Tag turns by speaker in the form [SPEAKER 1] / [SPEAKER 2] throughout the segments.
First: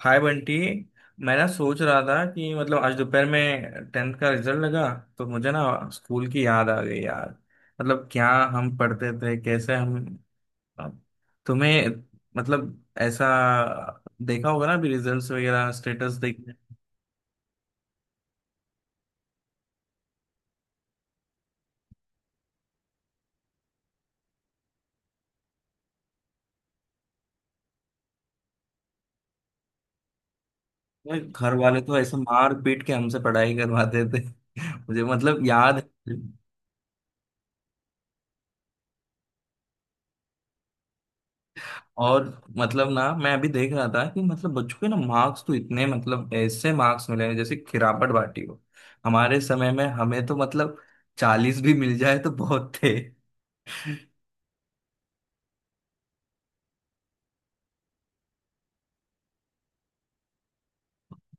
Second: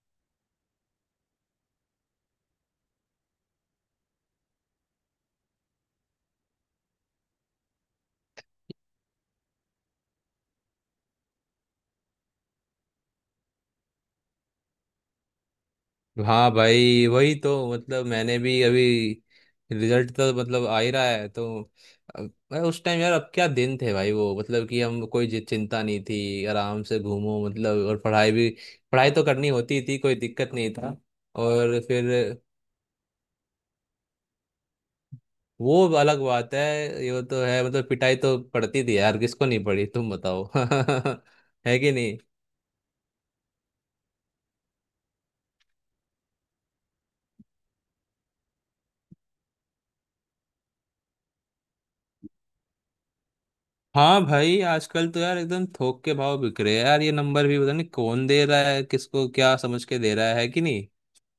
[SPEAKER 1] हाय बंटी। मैं ना सोच रहा था कि मतलब आज दोपहर में टेंथ का रिजल्ट लगा तो मुझे ना स्कूल की याद आ गई यार। मतलब क्या हम पढ़ते थे, कैसे हम तुम्हें मतलब ऐसा देखा होगा ना अभी रिजल्ट्स वगैरह स्टेटस
[SPEAKER 2] हाँ
[SPEAKER 1] देखने
[SPEAKER 2] भाई, वही तो। मतलब मैंने भी अभी रिजल्ट तो, मतलब आ ही रहा है तो। मैं उस टाइम, यार अब क्या दिन थे भाई वो। मतलब कि हम कोई चिंता नहीं थी, आराम से घूमो, मतलब। और पढ़ाई भी, पढ़ाई तो करनी होती थी, कोई दिक्कत नहीं था।
[SPEAKER 1] में। घर वाले
[SPEAKER 2] और
[SPEAKER 1] तो
[SPEAKER 2] फिर
[SPEAKER 1] ऐसे मार पीट के हमसे पढ़ाई करवाते थे मुझे मतलब
[SPEAKER 2] वो
[SPEAKER 1] याद है।
[SPEAKER 2] अलग बात है। ये तो है, मतलब पिटाई तो पड़ती थी यार, किसको नहीं पड़ी तुम बताओ। है कि नहीं।
[SPEAKER 1] और मतलब ना मैं अभी देख रहा था कि मतलब बच्चों के ना मार्क्स तो इतने मतलब ऐसे मार्क्स मिले हैं जैसे खिरापट बाटी हो। हमारे समय में हमें तो मतलब 40 भी मिल जाए तो बहुत थे
[SPEAKER 2] हाँ भाई, आजकल तो यार एकदम थोक के भाव बिक रहे हैं यार। ये नंबर भी पता नहीं कौन दे रहा है किसको, क्या समझ के दे रहा है, कि नहीं।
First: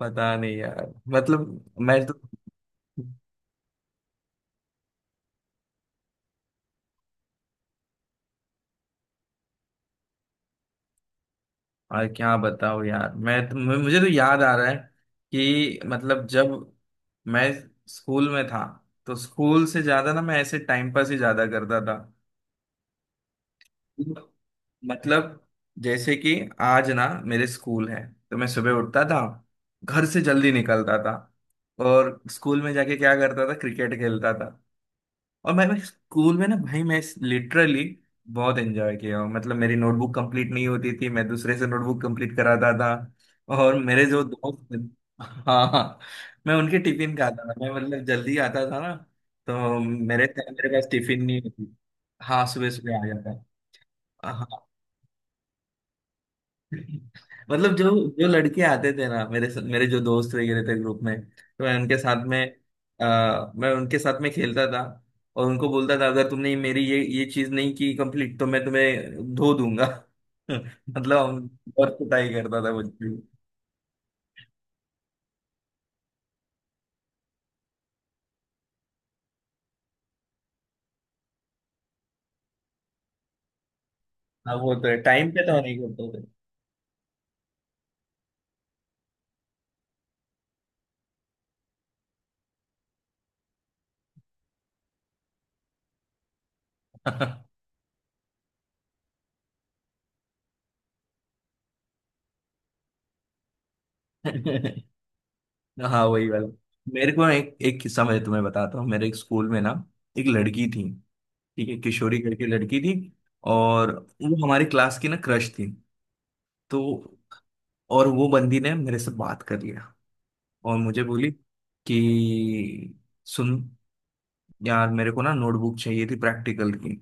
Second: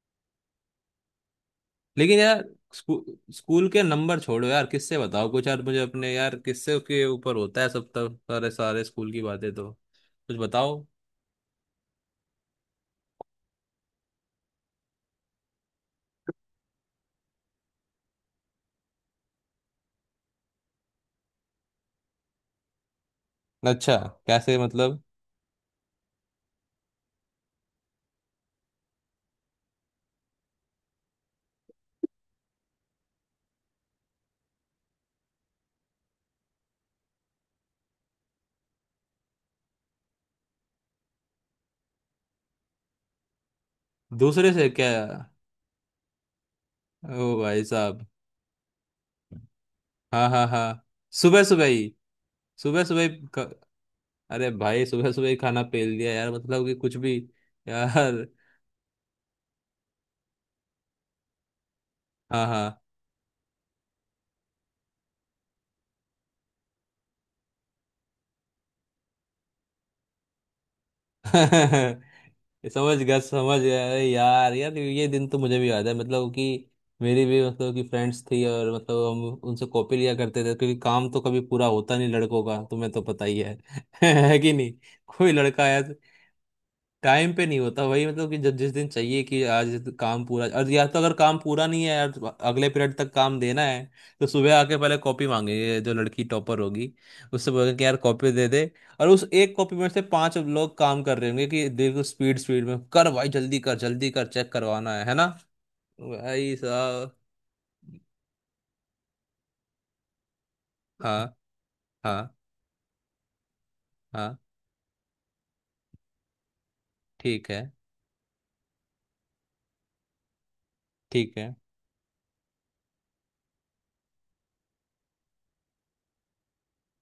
[SPEAKER 1] पता नहीं यार मतलब, मैं तो।
[SPEAKER 2] लेकिन यार स्कू, स्कूल के नंबर छोड़ो यार। किससे बताओ कुछ यार, मुझे अपने यार किससे के ऊपर होता है सब तक सारे सारे स्कूल की बातें। तो कुछ बताओ।
[SPEAKER 1] और क्या बताऊँ यार, मैं तो मुझे तो याद आ रहा है कि मतलब जब मैं स्कूल में था तो स्कूल से ज्यादा ना मैं ऐसे टाइम पास ही ज्यादा करता
[SPEAKER 2] अच्छा,
[SPEAKER 1] था।
[SPEAKER 2] कैसे मतलब।
[SPEAKER 1] मतलब जैसे कि आज ना मेरे स्कूल है तो मैं सुबह उठता था, घर से जल्दी निकलता था और स्कूल में जाके क्या करता था, क्रिकेट खेलता था। और मैं स्कूल में ना भाई मैं लिटरली बहुत एंजॉय किया हूँ। मतलब मेरी नोटबुक कंप्लीट नहीं होती थी, मैं दूसरे से नोटबुक कंप्लीट कराता था। और मेरे जो
[SPEAKER 2] दूसरे
[SPEAKER 1] दोस्त
[SPEAKER 2] से
[SPEAKER 1] थे-
[SPEAKER 2] क्या।
[SPEAKER 1] हाँ हाँ। मैं उनके टिफिन
[SPEAKER 2] ओ
[SPEAKER 1] खाता था,
[SPEAKER 2] भाई
[SPEAKER 1] मैं मतलब
[SPEAKER 2] साहब।
[SPEAKER 1] जल्दी आता था ना, तो मेरे
[SPEAKER 2] हाँ, हाँ,
[SPEAKER 1] मेरे
[SPEAKER 2] हाँ।
[SPEAKER 1] पास टिफिन नहीं
[SPEAKER 2] सुबह सुबह
[SPEAKER 1] होती।
[SPEAKER 2] ही।
[SPEAKER 1] हाँ सुबह
[SPEAKER 2] सुबह
[SPEAKER 1] सुबह
[SPEAKER 2] सुबह
[SPEAKER 1] आ
[SPEAKER 2] ही।
[SPEAKER 1] जाता।
[SPEAKER 2] क- अरे
[SPEAKER 1] हाँ।
[SPEAKER 2] भाई सुबह सुबह ही खाना पेल दिया यार, मतलब कि कुछ भी
[SPEAKER 1] मतलब जो
[SPEAKER 2] यार।
[SPEAKER 1] जो लड़के आते थे ना, मेरे मेरे जो दोस्त वगैरह थे ग्रुप में, तो मैं उनके साथ में
[SPEAKER 2] हाँ,
[SPEAKER 1] आ, मैं उनके साथ में खेलता था। और उनको बोलता था अगर तुमने मेरी ये चीज नहीं की कंप्लीट तो मैं तुम्हें धो दूंगा। मतलब हम बहुत
[SPEAKER 2] हाँ।
[SPEAKER 1] कुटाई करता था
[SPEAKER 2] समझ
[SPEAKER 1] मुझे।
[SPEAKER 2] गया, समझ गया। अरे यार यार, ये दिन तो मुझे भी याद है। मतलब कि मेरी भी, मतलब कि फ्रेंड्स थी, और मतलब हम उनसे कॉपी लिया करते थे, क्योंकि काम तो कभी पूरा होता नहीं लड़कों का, तुम्हें तो पता ही है। है कि
[SPEAKER 1] हाँ
[SPEAKER 2] नहीं।
[SPEAKER 1] वो तो है, टाइम
[SPEAKER 2] कोई
[SPEAKER 1] पे तो
[SPEAKER 2] लड़का
[SPEAKER 1] नहीं
[SPEAKER 2] आया तो
[SPEAKER 1] करते थे
[SPEAKER 2] टाइम पे नहीं होता, वही मतलब कि जब जिस दिन चाहिए कि आज काम पूरा, और या तो अगर काम पूरा नहीं है यार, अगले पीरियड तक काम देना है, तो सुबह आके पहले कॉपी मांगेंगे। जो लड़की टॉपर होगी उससे बोलेंगे कि यार कॉपी दे दे, और उस एक कॉपी में से पांच लोग काम कर रहे होंगे कि देखो स्पीड स्पीड में कर भाई, जल्दी कर जल्दी कर, चेक करवाना है ना।
[SPEAKER 1] हाँ वही वाला।
[SPEAKER 2] भाई
[SPEAKER 1] मेरे
[SPEAKER 2] साहब।
[SPEAKER 1] को एक एक किस्सा मैं तुम्हें बताता हूँ। मेरे एक स्कूल में ना एक लड़की थी।
[SPEAKER 2] हाँ,
[SPEAKER 1] ठीक है, किशोरी
[SPEAKER 2] हाँ,
[SPEAKER 1] करके लड़की थी। और
[SPEAKER 2] हाँ।
[SPEAKER 1] वो हमारी क्लास की ना क्रश थी। तो
[SPEAKER 2] ठीक है,
[SPEAKER 1] और वो बंदी ने मेरे से बात कर लिया। और मुझे बोली
[SPEAKER 2] ठीक है,
[SPEAKER 1] कि सुन यार, मेरे को ना नोटबुक चाहिए थी प्रैक्टिकल की।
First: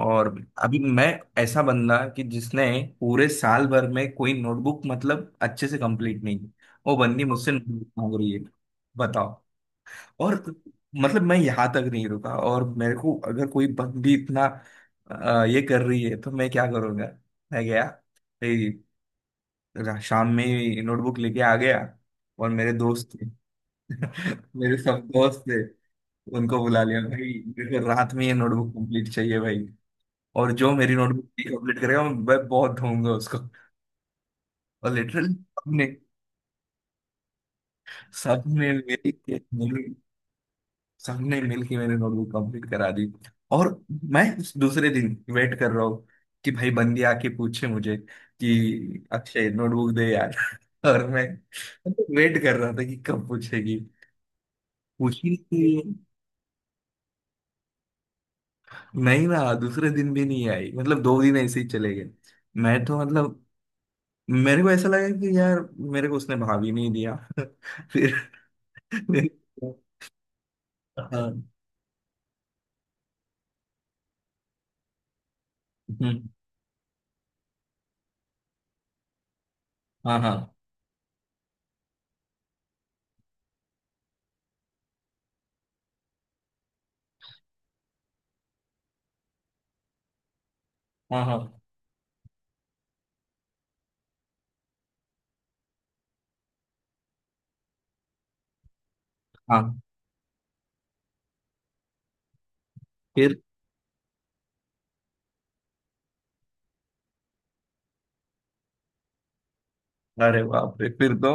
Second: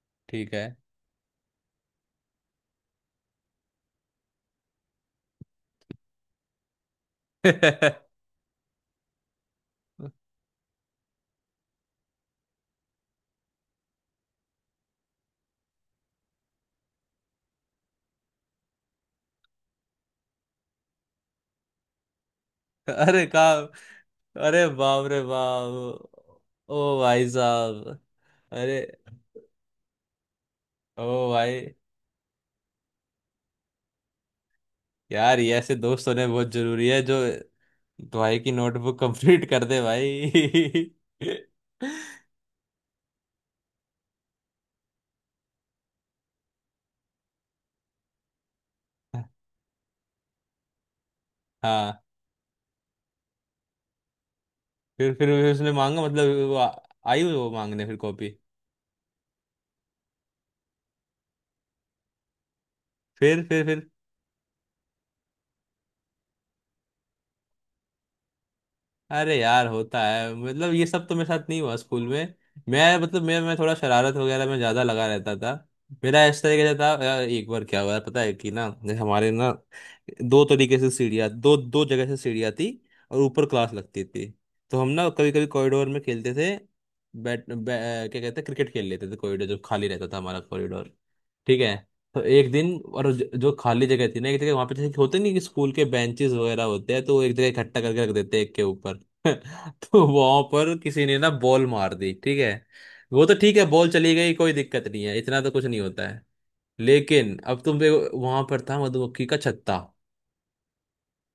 [SPEAKER 1] और
[SPEAKER 2] ठीक है।
[SPEAKER 1] अभी मैं ऐसा बंदा कि जिसने पूरे साल भर में कोई नोटबुक मतलब अच्छे से कंप्लीट नहीं की, वो बंदी मुझसे notebook मांग रही है। बताओ। और मतलब मैं यहाँ तक नहीं रुका, और मेरे को अगर कोई बंदी इतना ये कर रही है तो मैं क्या करूँगा। मैं गया, शाम में ही नोटबुक लेके आ गया। और मेरे दोस्त
[SPEAKER 2] अरे
[SPEAKER 1] थे
[SPEAKER 2] काम। अरे
[SPEAKER 1] मेरे
[SPEAKER 2] बाप
[SPEAKER 1] सब
[SPEAKER 2] रे
[SPEAKER 1] दोस्त थे,
[SPEAKER 2] बाप।
[SPEAKER 1] उनको
[SPEAKER 2] ओ
[SPEAKER 1] बुला लिया,
[SPEAKER 2] भाई
[SPEAKER 1] भाई मेरे को
[SPEAKER 2] साहब।
[SPEAKER 1] रात में ये नोटबुक
[SPEAKER 2] अरे।
[SPEAKER 1] कंप्लीट चाहिए भाई। और जो मेरी
[SPEAKER 2] ओ
[SPEAKER 1] नोटबुक
[SPEAKER 2] भाई,
[SPEAKER 1] कंप्लीट करेगा मैं बहुत ढूंढूंगा उसको। और लिटरली
[SPEAKER 2] यार ये ऐसे
[SPEAKER 1] सबने
[SPEAKER 2] दोस्त होने बहुत जरूरी है जो भाई की
[SPEAKER 1] सबने
[SPEAKER 2] नोटबुक
[SPEAKER 1] मेरी
[SPEAKER 2] कंप्लीट कर दे
[SPEAKER 1] मेरी-
[SPEAKER 2] भाई।
[SPEAKER 1] सबने मिलके मेरी नोटबुक कंप्लीट करा दी। और मैं उस दूसरे दिन वेट कर रहा हूँ कि भाई बंदी आके पूछे मुझे कि अक्षय नोटबुक दे यार और मैं
[SPEAKER 2] हाँ।
[SPEAKER 1] वेट कर रहा था कि कब पूछेगी,
[SPEAKER 2] फिर
[SPEAKER 1] खुशी थी।
[SPEAKER 2] उसने मांगा, मतलब वो आई वो मांगने फिर कॉपी।
[SPEAKER 1] नहीं ना दूसरे दिन भी नहीं आई, मतलब 2 दिन ऐसे ही चले गए। मैं तो मतलब
[SPEAKER 2] फिर, फिर, फिर।
[SPEAKER 1] मेरे को ऐसा लगा कि यार मेरे को उसने भाव ही नहीं दिया फिर फिर।
[SPEAKER 2] अरे यार होता है, मतलब ये सब तो मेरे
[SPEAKER 1] हाँ।
[SPEAKER 2] साथ नहीं हुआ स्कूल में। मैं मतलब मैं थोड़ा शरारत वगैरह में ज्यादा लगा रहता था। मेरा
[SPEAKER 1] हम्म।
[SPEAKER 2] इस तरीके से था। एक बार क्या हुआ पता है कि ना, जैसे हमारे ना
[SPEAKER 1] हाँ हाँ
[SPEAKER 2] दो तरीके से सीढ़ियाँ, दो दो जगह से सीढ़ियाँ थी, और ऊपर क्लास लगती थी। तो हम ना कभी कभी कॉरिडोर में खेलते थे। क्या कहते हैं, क्रिकेट खेल लेते थे कॉरिडोर, जब खाली रहता था हमारा कॉरिडोर।
[SPEAKER 1] हाँ हाँ
[SPEAKER 2] ठीक है। तो एक दिन, और जो खाली जगह थी ना एक जगह, वहां पे जैसे कि होते नहीं कि स्कूल के बेंचेस वगैरह होते हैं तो वो एक जगह इकट्ठा करके रख देते हैं एक के ऊपर।
[SPEAKER 1] हाँ।
[SPEAKER 2] तो वहां पर किसी ने ना बॉल मार दी, ठीक है। वो तो
[SPEAKER 1] फिर
[SPEAKER 2] ठीक है, बॉल चली गई, कोई दिक्कत नहीं है, इतना तो कुछ नहीं होता है। लेकिन अब तुम देखो, वहां पर था मधुमक्खी का छत्ता।
[SPEAKER 1] अरे बाप रे, फिर तो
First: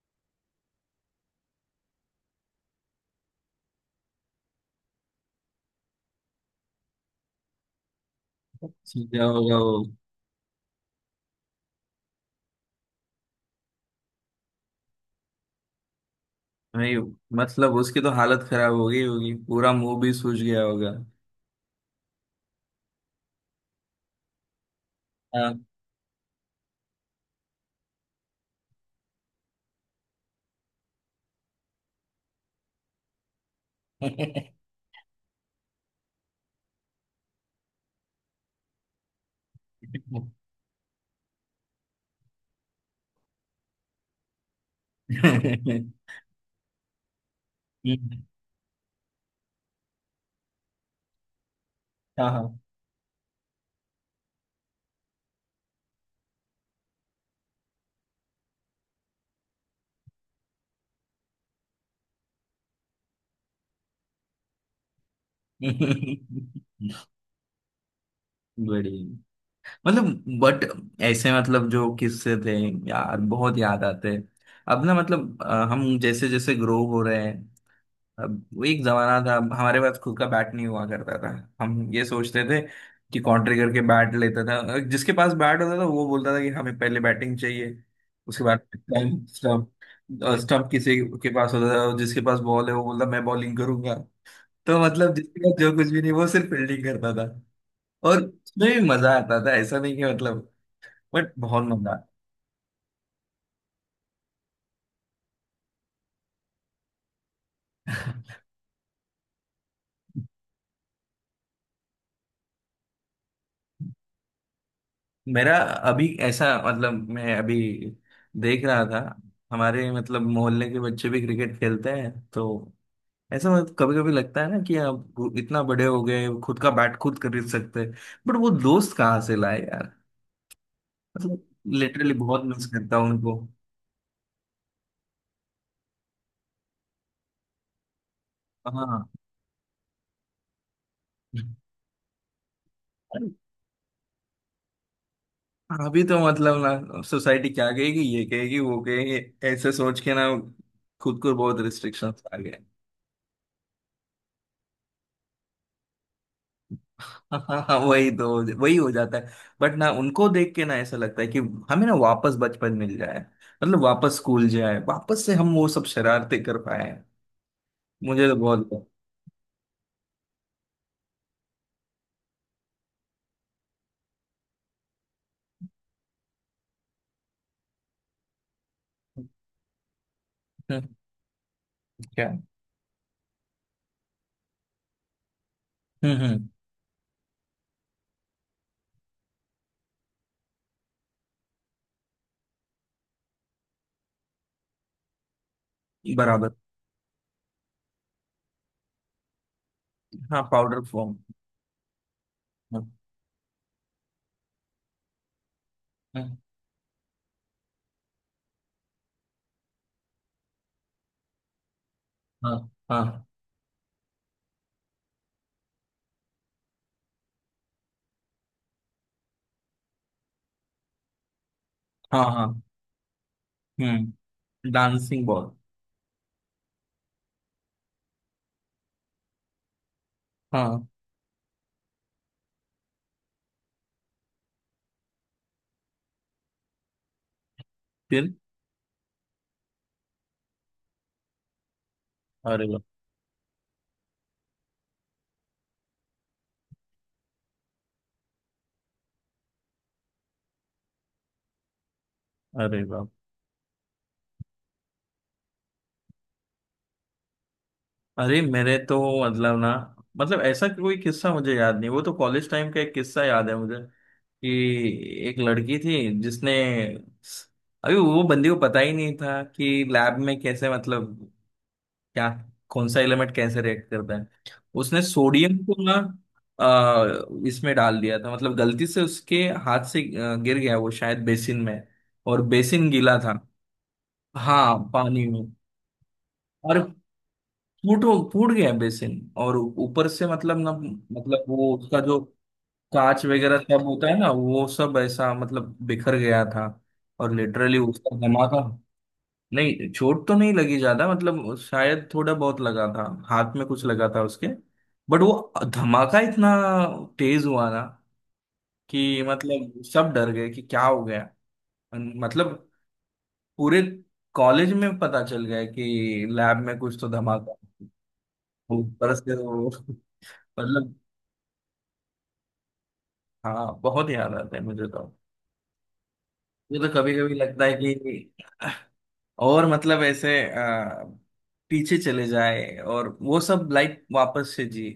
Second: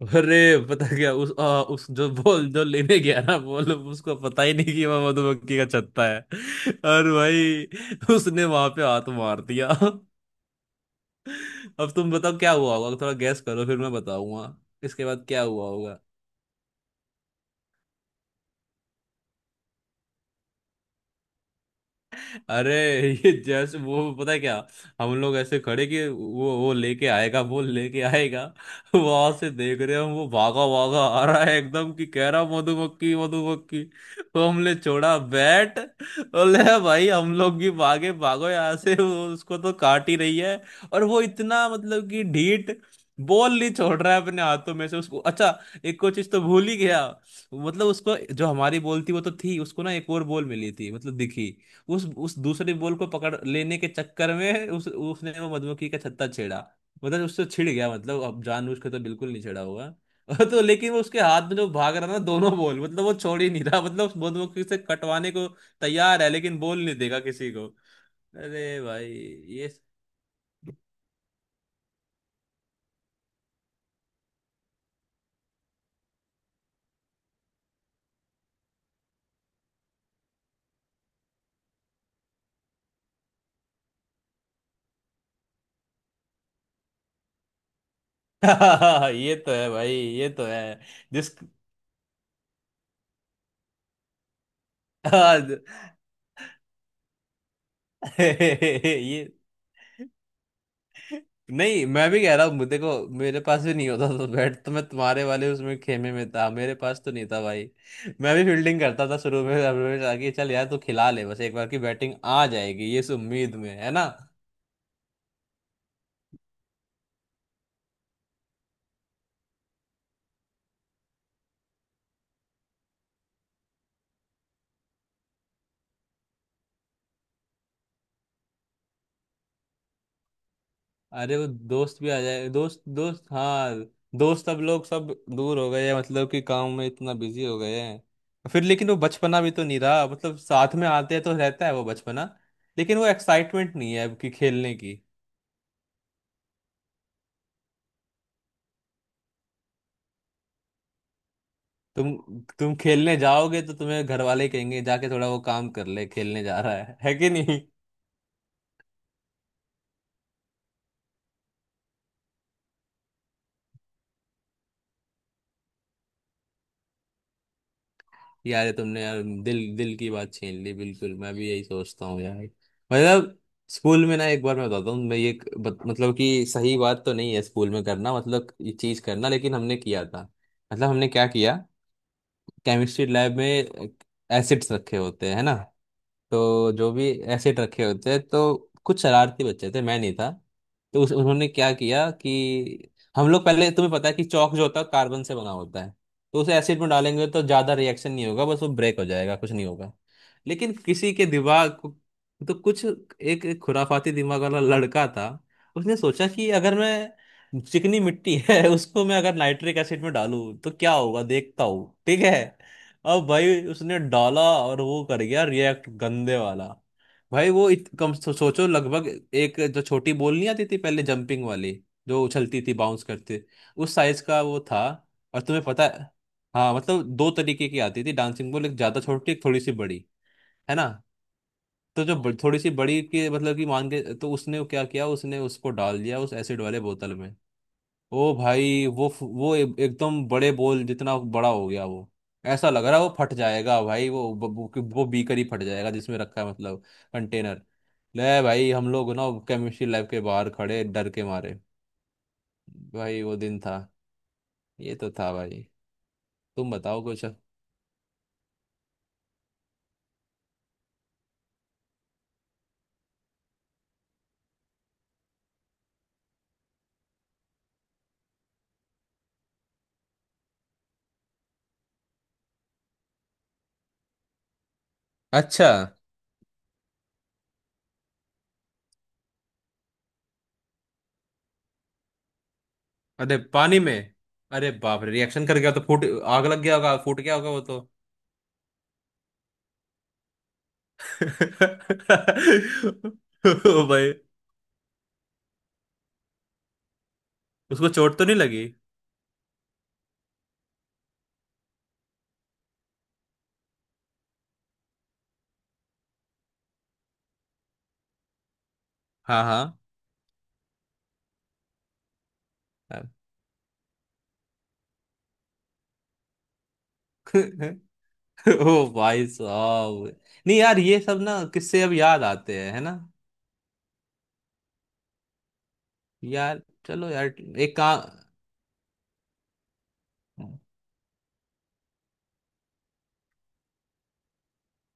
[SPEAKER 2] अरे। पता क्या, उस उस जो बॉल जो लेने गया ना बॉल, उसको पता ही नहीं कि वह मधुमक्खी का छत्ता है। और भाई उसने वहां पे हाथ
[SPEAKER 1] सीधा
[SPEAKER 2] मार
[SPEAKER 1] होगा
[SPEAKER 2] दिया।
[SPEAKER 1] वो।
[SPEAKER 2] अब तुम बताओ क्या हुआ होगा, थोड़ा गैस करो फिर मैं बताऊंगा। इसके बाद क्या हुआ होगा।
[SPEAKER 1] नहीं मतलब उसकी तो हालत खराब हो गई होगी, पूरा मुंह भी सूज गया होगा।
[SPEAKER 2] अरे ये जैसे वो, पता है क्या। हम लोग ऐसे
[SPEAKER 1] हाँ
[SPEAKER 2] खड़े कि वो लेके आएगा, वो लेके आएगा। वहां से देख रहे हम, वो भागा भागा आ रहा है एकदम, कि कह रहा मधुमक्खी मधुमक्खी। तो हमने छोड़ा बैट। बोले "हाँ भाई हम लोग भी भागे, भागो यहाँ से, वो उसको तो काट ही रही है।" और वो इतना मतलब कि ढीठ, बॉल नहीं छोड़ रहा है अपने हाथों में से उसको। अच्छा, एक और चीज तो भूल ही गया। मतलब उसको जो हमारी बॉल थी वो तो थी, उसको ना एक और बॉल मिली थी मतलब दिखी। उस
[SPEAKER 1] हाँ
[SPEAKER 2] उस
[SPEAKER 1] हाँ
[SPEAKER 2] दूसरे बॉल को पकड़ लेने के चक्कर में उस उसने वो मधुमक्खी का छत्ता छेड़ा। मतलब उससे छिड़ गया। मतलब अब जानबूझ के तो बिल्कुल नहीं छेड़ा होगा। और तो लेकिन वो उसके हाथ में जो भाग रहा ना दोनों बॉल, मतलब वो छोड़ ही नहीं रहा, मतलब उस मधुमक्खी से कटवाने को तैयार है, लेकिन बॉल नहीं देगा किसी को। अरे भाई
[SPEAKER 1] बढ़िया।
[SPEAKER 2] ये।
[SPEAKER 1] मतलब बट ऐसे मतलब जो किस्से थे यार बहुत याद आते। अब ना मतलब हम जैसे जैसे ग्रो हो रहे हैं। अब वो एक जमाना था, हमारे पास खुद का बैट नहीं हुआ करता था। हम ये सोचते थे कि कॉन्ट्री करके बैट लेता था जिसके पास बैट होता था वो बोलता था कि हमें पहले बैटिंग चाहिए, उसके बाद
[SPEAKER 2] ये तो है
[SPEAKER 1] स्टम्प।
[SPEAKER 2] भाई, ये तो
[SPEAKER 1] स्टम्प
[SPEAKER 2] है।
[SPEAKER 1] किसी के
[SPEAKER 2] जिस।
[SPEAKER 1] पास होता था, जिसके पास बॉल है वो बोलता मैं बॉलिंग करूंगा। तो मतलब जिसके पास
[SPEAKER 2] हाँ।
[SPEAKER 1] जो कुछ भी नहीं वो सिर्फ फील्डिंग करता था। और उसमें भी मजा
[SPEAKER 2] ये
[SPEAKER 1] आता था, ऐसा नहीं कि मतलब बट बहुत
[SPEAKER 2] नहीं,
[SPEAKER 1] मजा
[SPEAKER 2] मैं भी कह रहा हूँ, मुझे देखो, मेरे पास भी नहीं होता था बैट। तो मैं तुम्हारे वाले उसमें खेमे में था, मेरे पास तो नहीं था भाई। मैं भी फील्डिंग करता था शुरू में, रमेश आके चल यार तू खिला ले, बस एक बार की बैटिंग आ जाएगी, ये इस उम्मीद में, है ना।
[SPEAKER 1] मेरा अभी ऐसा मतलब मैं अभी देख रहा था हमारे मतलब मोहल्ले के बच्चे भी क्रिकेट खेलते हैं, तो ऐसा मतलब कभी कभी लगता है ना कि आप इतना बड़े हो गए, खुद का बैट खुद खरीद सकते हैं। बट वो दोस्त कहाँ से लाए यार,
[SPEAKER 2] अरे
[SPEAKER 1] मतलब
[SPEAKER 2] वो दोस्त भी
[SPEAKER 1] लिटरली
[SPEAKER 2] आ
[SPEAKER 1] बहुत
[SPEAKER 2] जाए,
[SPEAKER 1] मिस
[SPEAKER 2] दोस्त
[SPEAKER 1] करता हूँ
[SPEAKER 2] दोस्त,
[SPEAKER 1] उनको।
[SPEAKER 2] हाँ। दोस्त अब लोग सब दूर हो गए हैं, मतलब कि काम में इतना बिजी हो गए हैं। फिर लेकिन वो
[SPEAKER 1] हाँ।
[SPEAKER 2] बचपना भी तो नहीं रहा, मतलब साथ में आते हैं तो रहता है वो बचपना, लेकिन वो
[SPEAKER 1] अरे,
[SPEAKER 2] एक्साइटमेंट नहीं है अब कि खेलने की।
[SPEAKER 1] अभी तो मतलब ना सोसाइटी क्या कहेगी, ये कहेगी वो कहेगी, ऐसे सोच के ना खुद को बहुत
[SPEAKER 2] तुम
[SPEAKER 1] रिस्ट्रिक्शंस आ गए।
[SPEAKER 2] तुम खेलने जाओगे तो तुम्हें घर वाले कहेंगे जाके थोड़ा वो काम कर ले, खेलने जा रहा है कि नहीं।
[SPEAKER 1] हाँ हाँ वही तो वही हो जाता है। बट ना उनको देख के ना ऐसा लगता है कि हमें ना वापस बचपन मिल जाए, मतलब वापस स्कूल जाए, वापस से हम वो सब शरारते कर पाए हैं। मुझे तो
[SPEAKER 2] यार ये
[SPEAKER 1] बहुत।
[SPEAKER 2] तुमने यार दिल दिल की बात छीन ली बिल्कुल, मैं भी यही सोचता हूँ यार। मतलब स्कूल में ना, एक बार मैं बताता हूँ। मैं ये एक मतलब कि सही बात तो नहीं है स्कूल में करना, मतलब ये चीज करना, लेकिन हमने किया था।
[SPEAKER 1] हम्म,
[SPEAKER 2] मतलब हमने क्या किया।
[SPEAKER 1] क्या।
[SPEAKER 2] केमिस्ट्री लैब में एसिड्स रखे होते हैं, है ना।
[SPEAKER 1] हम्म।
[SPEAKER 2] तो जो भी एसिड रखे होते हैं, तो कुछ शरारती बच्चे थे, मैं नहीं था। तो उस उन्होंने क्या किया कि हम लोग पहले, तुम्हें पता है कि चौक जो होता है कार्बन से बना होता है। तो
[SPEAKER 1] बराबर।
[SPEAKER 2] उसे एसिड में डालेंगे तो ज़्यादा रिएक्शन नहीं होगा, बस वो ब्रेक हो जाएगा, कुछ नहीं होगा।
[SPEAKER 1] हाँ
[SPEAKER 2] लेकिन
[SPEAKER 1] पाउडर
[SPEAKER 2] किसी
[SPEAKER 1] फॉर्म।
[SPEAKER 2] के दिमाग को, तो कुछ
[SPEAKER 1] हाँ
[SPEAKER 2] एक एक खुराफाती दिमाग वाला लड़का था। उसने सोचा
[SPEAKER 1] हाँ
[SPEAKER 2] कि अगर मैं चिकनी मिट्टी है उसको मैं अगर नाइट्रिक एसिड में डालूं तो क्या होगा देखता हूँ, ठीक है।
[SPEAKER 1] हाँ
[SPEAKER 2] अब भाई उसने डाला, और वो कर गया रिएक्ट, गंदे वाला। भाई वो सोचो लगभग, एक जो छोटी बॉल नहीं आती थी पहले जंपिंग वाली, जो
[SPEAKER 1] हाँ हाँ।
[SPEAKER 2] उछलती थी बाउंस करते, उस साइज का वो
[SPEAKER 1] हम्म।
[SPEAKER 2] था।
[SPEAKER 1] डांसिंग
[SPEAKER 2] और
[SPEAKER 1] बॉल।
[SPEAKER 2] तुम्हें पता है, हाँ मतलब दो तरीके की आती थी डांसिंग बॉल, एक ज्यादा छोटी, एक थोड़ी सी बड़ी, है
[SPEAKER 1] हाँ।
[SPEAKER 2] ना। तो जो थोड़ी सी बड़ी के मतलब कि मान के, तो उसने क्या किया, उसने उसको डाल दिया उस एसिड वाले बोतल में।
[SPEAKER 1] फिर।
[SPEAKER 2] ओ भाई वो एकदम बड़े बोल जितना बड़ा हो गया वो।
[SPEAKER 1] अरे
[SPEAKER 2] ऐसा
[SPEAKER 1] वाह।
[SPEAKER 2] लग रहा है वो फट जाएगा भाई, वो वो बीकर ही फट जाएगा जिसमें रखा है, मतलब कंटेनर। ले भाई, हम लोग ना केमिस्ट्री लैब के बाहर खड़े डर के मारे।
[SPEAKER 1] अरे वाह।
[SPEAKER 2] भाई वो दिन था। ये तो था भाई। तुम बताओ कुछ।
[SPEAKER 1] अरे मेरे तो मतलब ना मतलब ऐसा कोई किस्सा मुझे याद नहीं। वो तो कॉलेज टाइम का एक किस्सा याद है मुझे। कि एक लड़की थी जिसने, अभी वो बंदी को पता ही नहीं था कि लैब में कैसे मतलब क्या, कौन सा एलिमेंट कैसे रिएक्ट करता है। उसने सोडियम
[SPEAKER 2] अच्छा।
[SPEAKER 1] को ना इसमें डाल दिया था, मतलब गलती से उसके हाथ से गिर गया वो शायद बेसिन में। और बेसिन गीला
[SPEAKER 2] अरे
[SPEAKER 1] था।
[SPEAKER 2] पानी में। अरे
[SPEAKER 1] हाँ
[SPEAKER 2] बाप रे,
[SPEAKER 1] पानी में।
[SPEAKER 2] रिएक्शन कर गया तो फूट, आग लग गया
[SPEAKER 1] और
[SPEAKER 2] होगा, फूट गया होगा वो तो।
[SPEAKER 1] फूट फूट गया बेसिन। और ऊपर से मतलब ना मतलब वो उसका जो कांच वगैरह सब
[SPEAKER 2] ओ
[SPEAKER 1] होता
[SPEAKER 2] भाई।
[SPEAKER 1] है ना, वो सब ऐसा मतलब बिखर गया था। और लिटरली
[SPEAKER 2] उसको
[SPEAKER 1] उसका
[SPEAKER 2] चोट तो नहीं
[SPEAKER 1] धमाका।
[SPEAKER 2] लगी।
[SPEAKER 1] नहीं चोट तो नहीं लगी ज्यादा, मतलब शायद थोड़ा बहुत लगा था। हाथ में कुछ लगा था उसके। बट वो धमाका इतना तेज हुआ ना कि
[SPEAKER 2] हाँ,
[SPEAKER 1] मतलब सब डर गए कि क्या हो गया। मतलब
[SPEAKER 2] हाँ।
[SPEAKER 1] पूरे कॉलेज में पता चल गया कि लैब में कुछ तो धमाका।
[SPEAKER 2] ओ
[SPEAKER 1] ऊपर
[SPEAKER 2] भाई
[SPEAKER 1] से वो
[SPEAKER 2] साहब। नहीं यार,
[SPEAKER 1] मतलब
[SPEAKER 2] ये सब ना किससे अब याद आते हैं, है ना।
[SPEAKER 1] हाँ, बहुत याद आता है मुझे तो।
[SPEAKER 2] यार
[SPEAKER 1] मुझे तो
[SPEAKER 2] चलो
[SPEAKER 1] कभी कभी
[SPEAKER 2] यार,
[SPEAKER 1] लगता है
[SPEAKER 2] एक काम।
[SPEAKER 1] कि और मतलब ऐसे पीछे चले जाए और वो सब लाइफ वापस से जी।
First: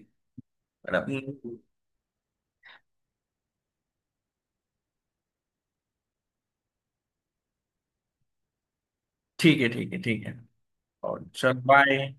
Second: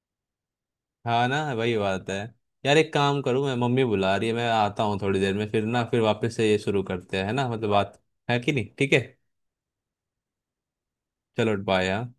[SPEAKER 1] पर अब-
[SPEAKER 2] हाँ ना वही बात है। यार एक काम करूँ, मैं मम्मी बुला रही है, मैं आता हूँ थोड़ी देर में, फिर ना फिर वापस से ये शुरू करते हैं, है ना, मतलब बात। है कि नहीं, ठीक है।
[SPEAKER 1] ठीक है ठीक है ठीक है। और चल
[SPEAKER 2] चलो बाय, हाँ।
[SPEAKER 1] बाय।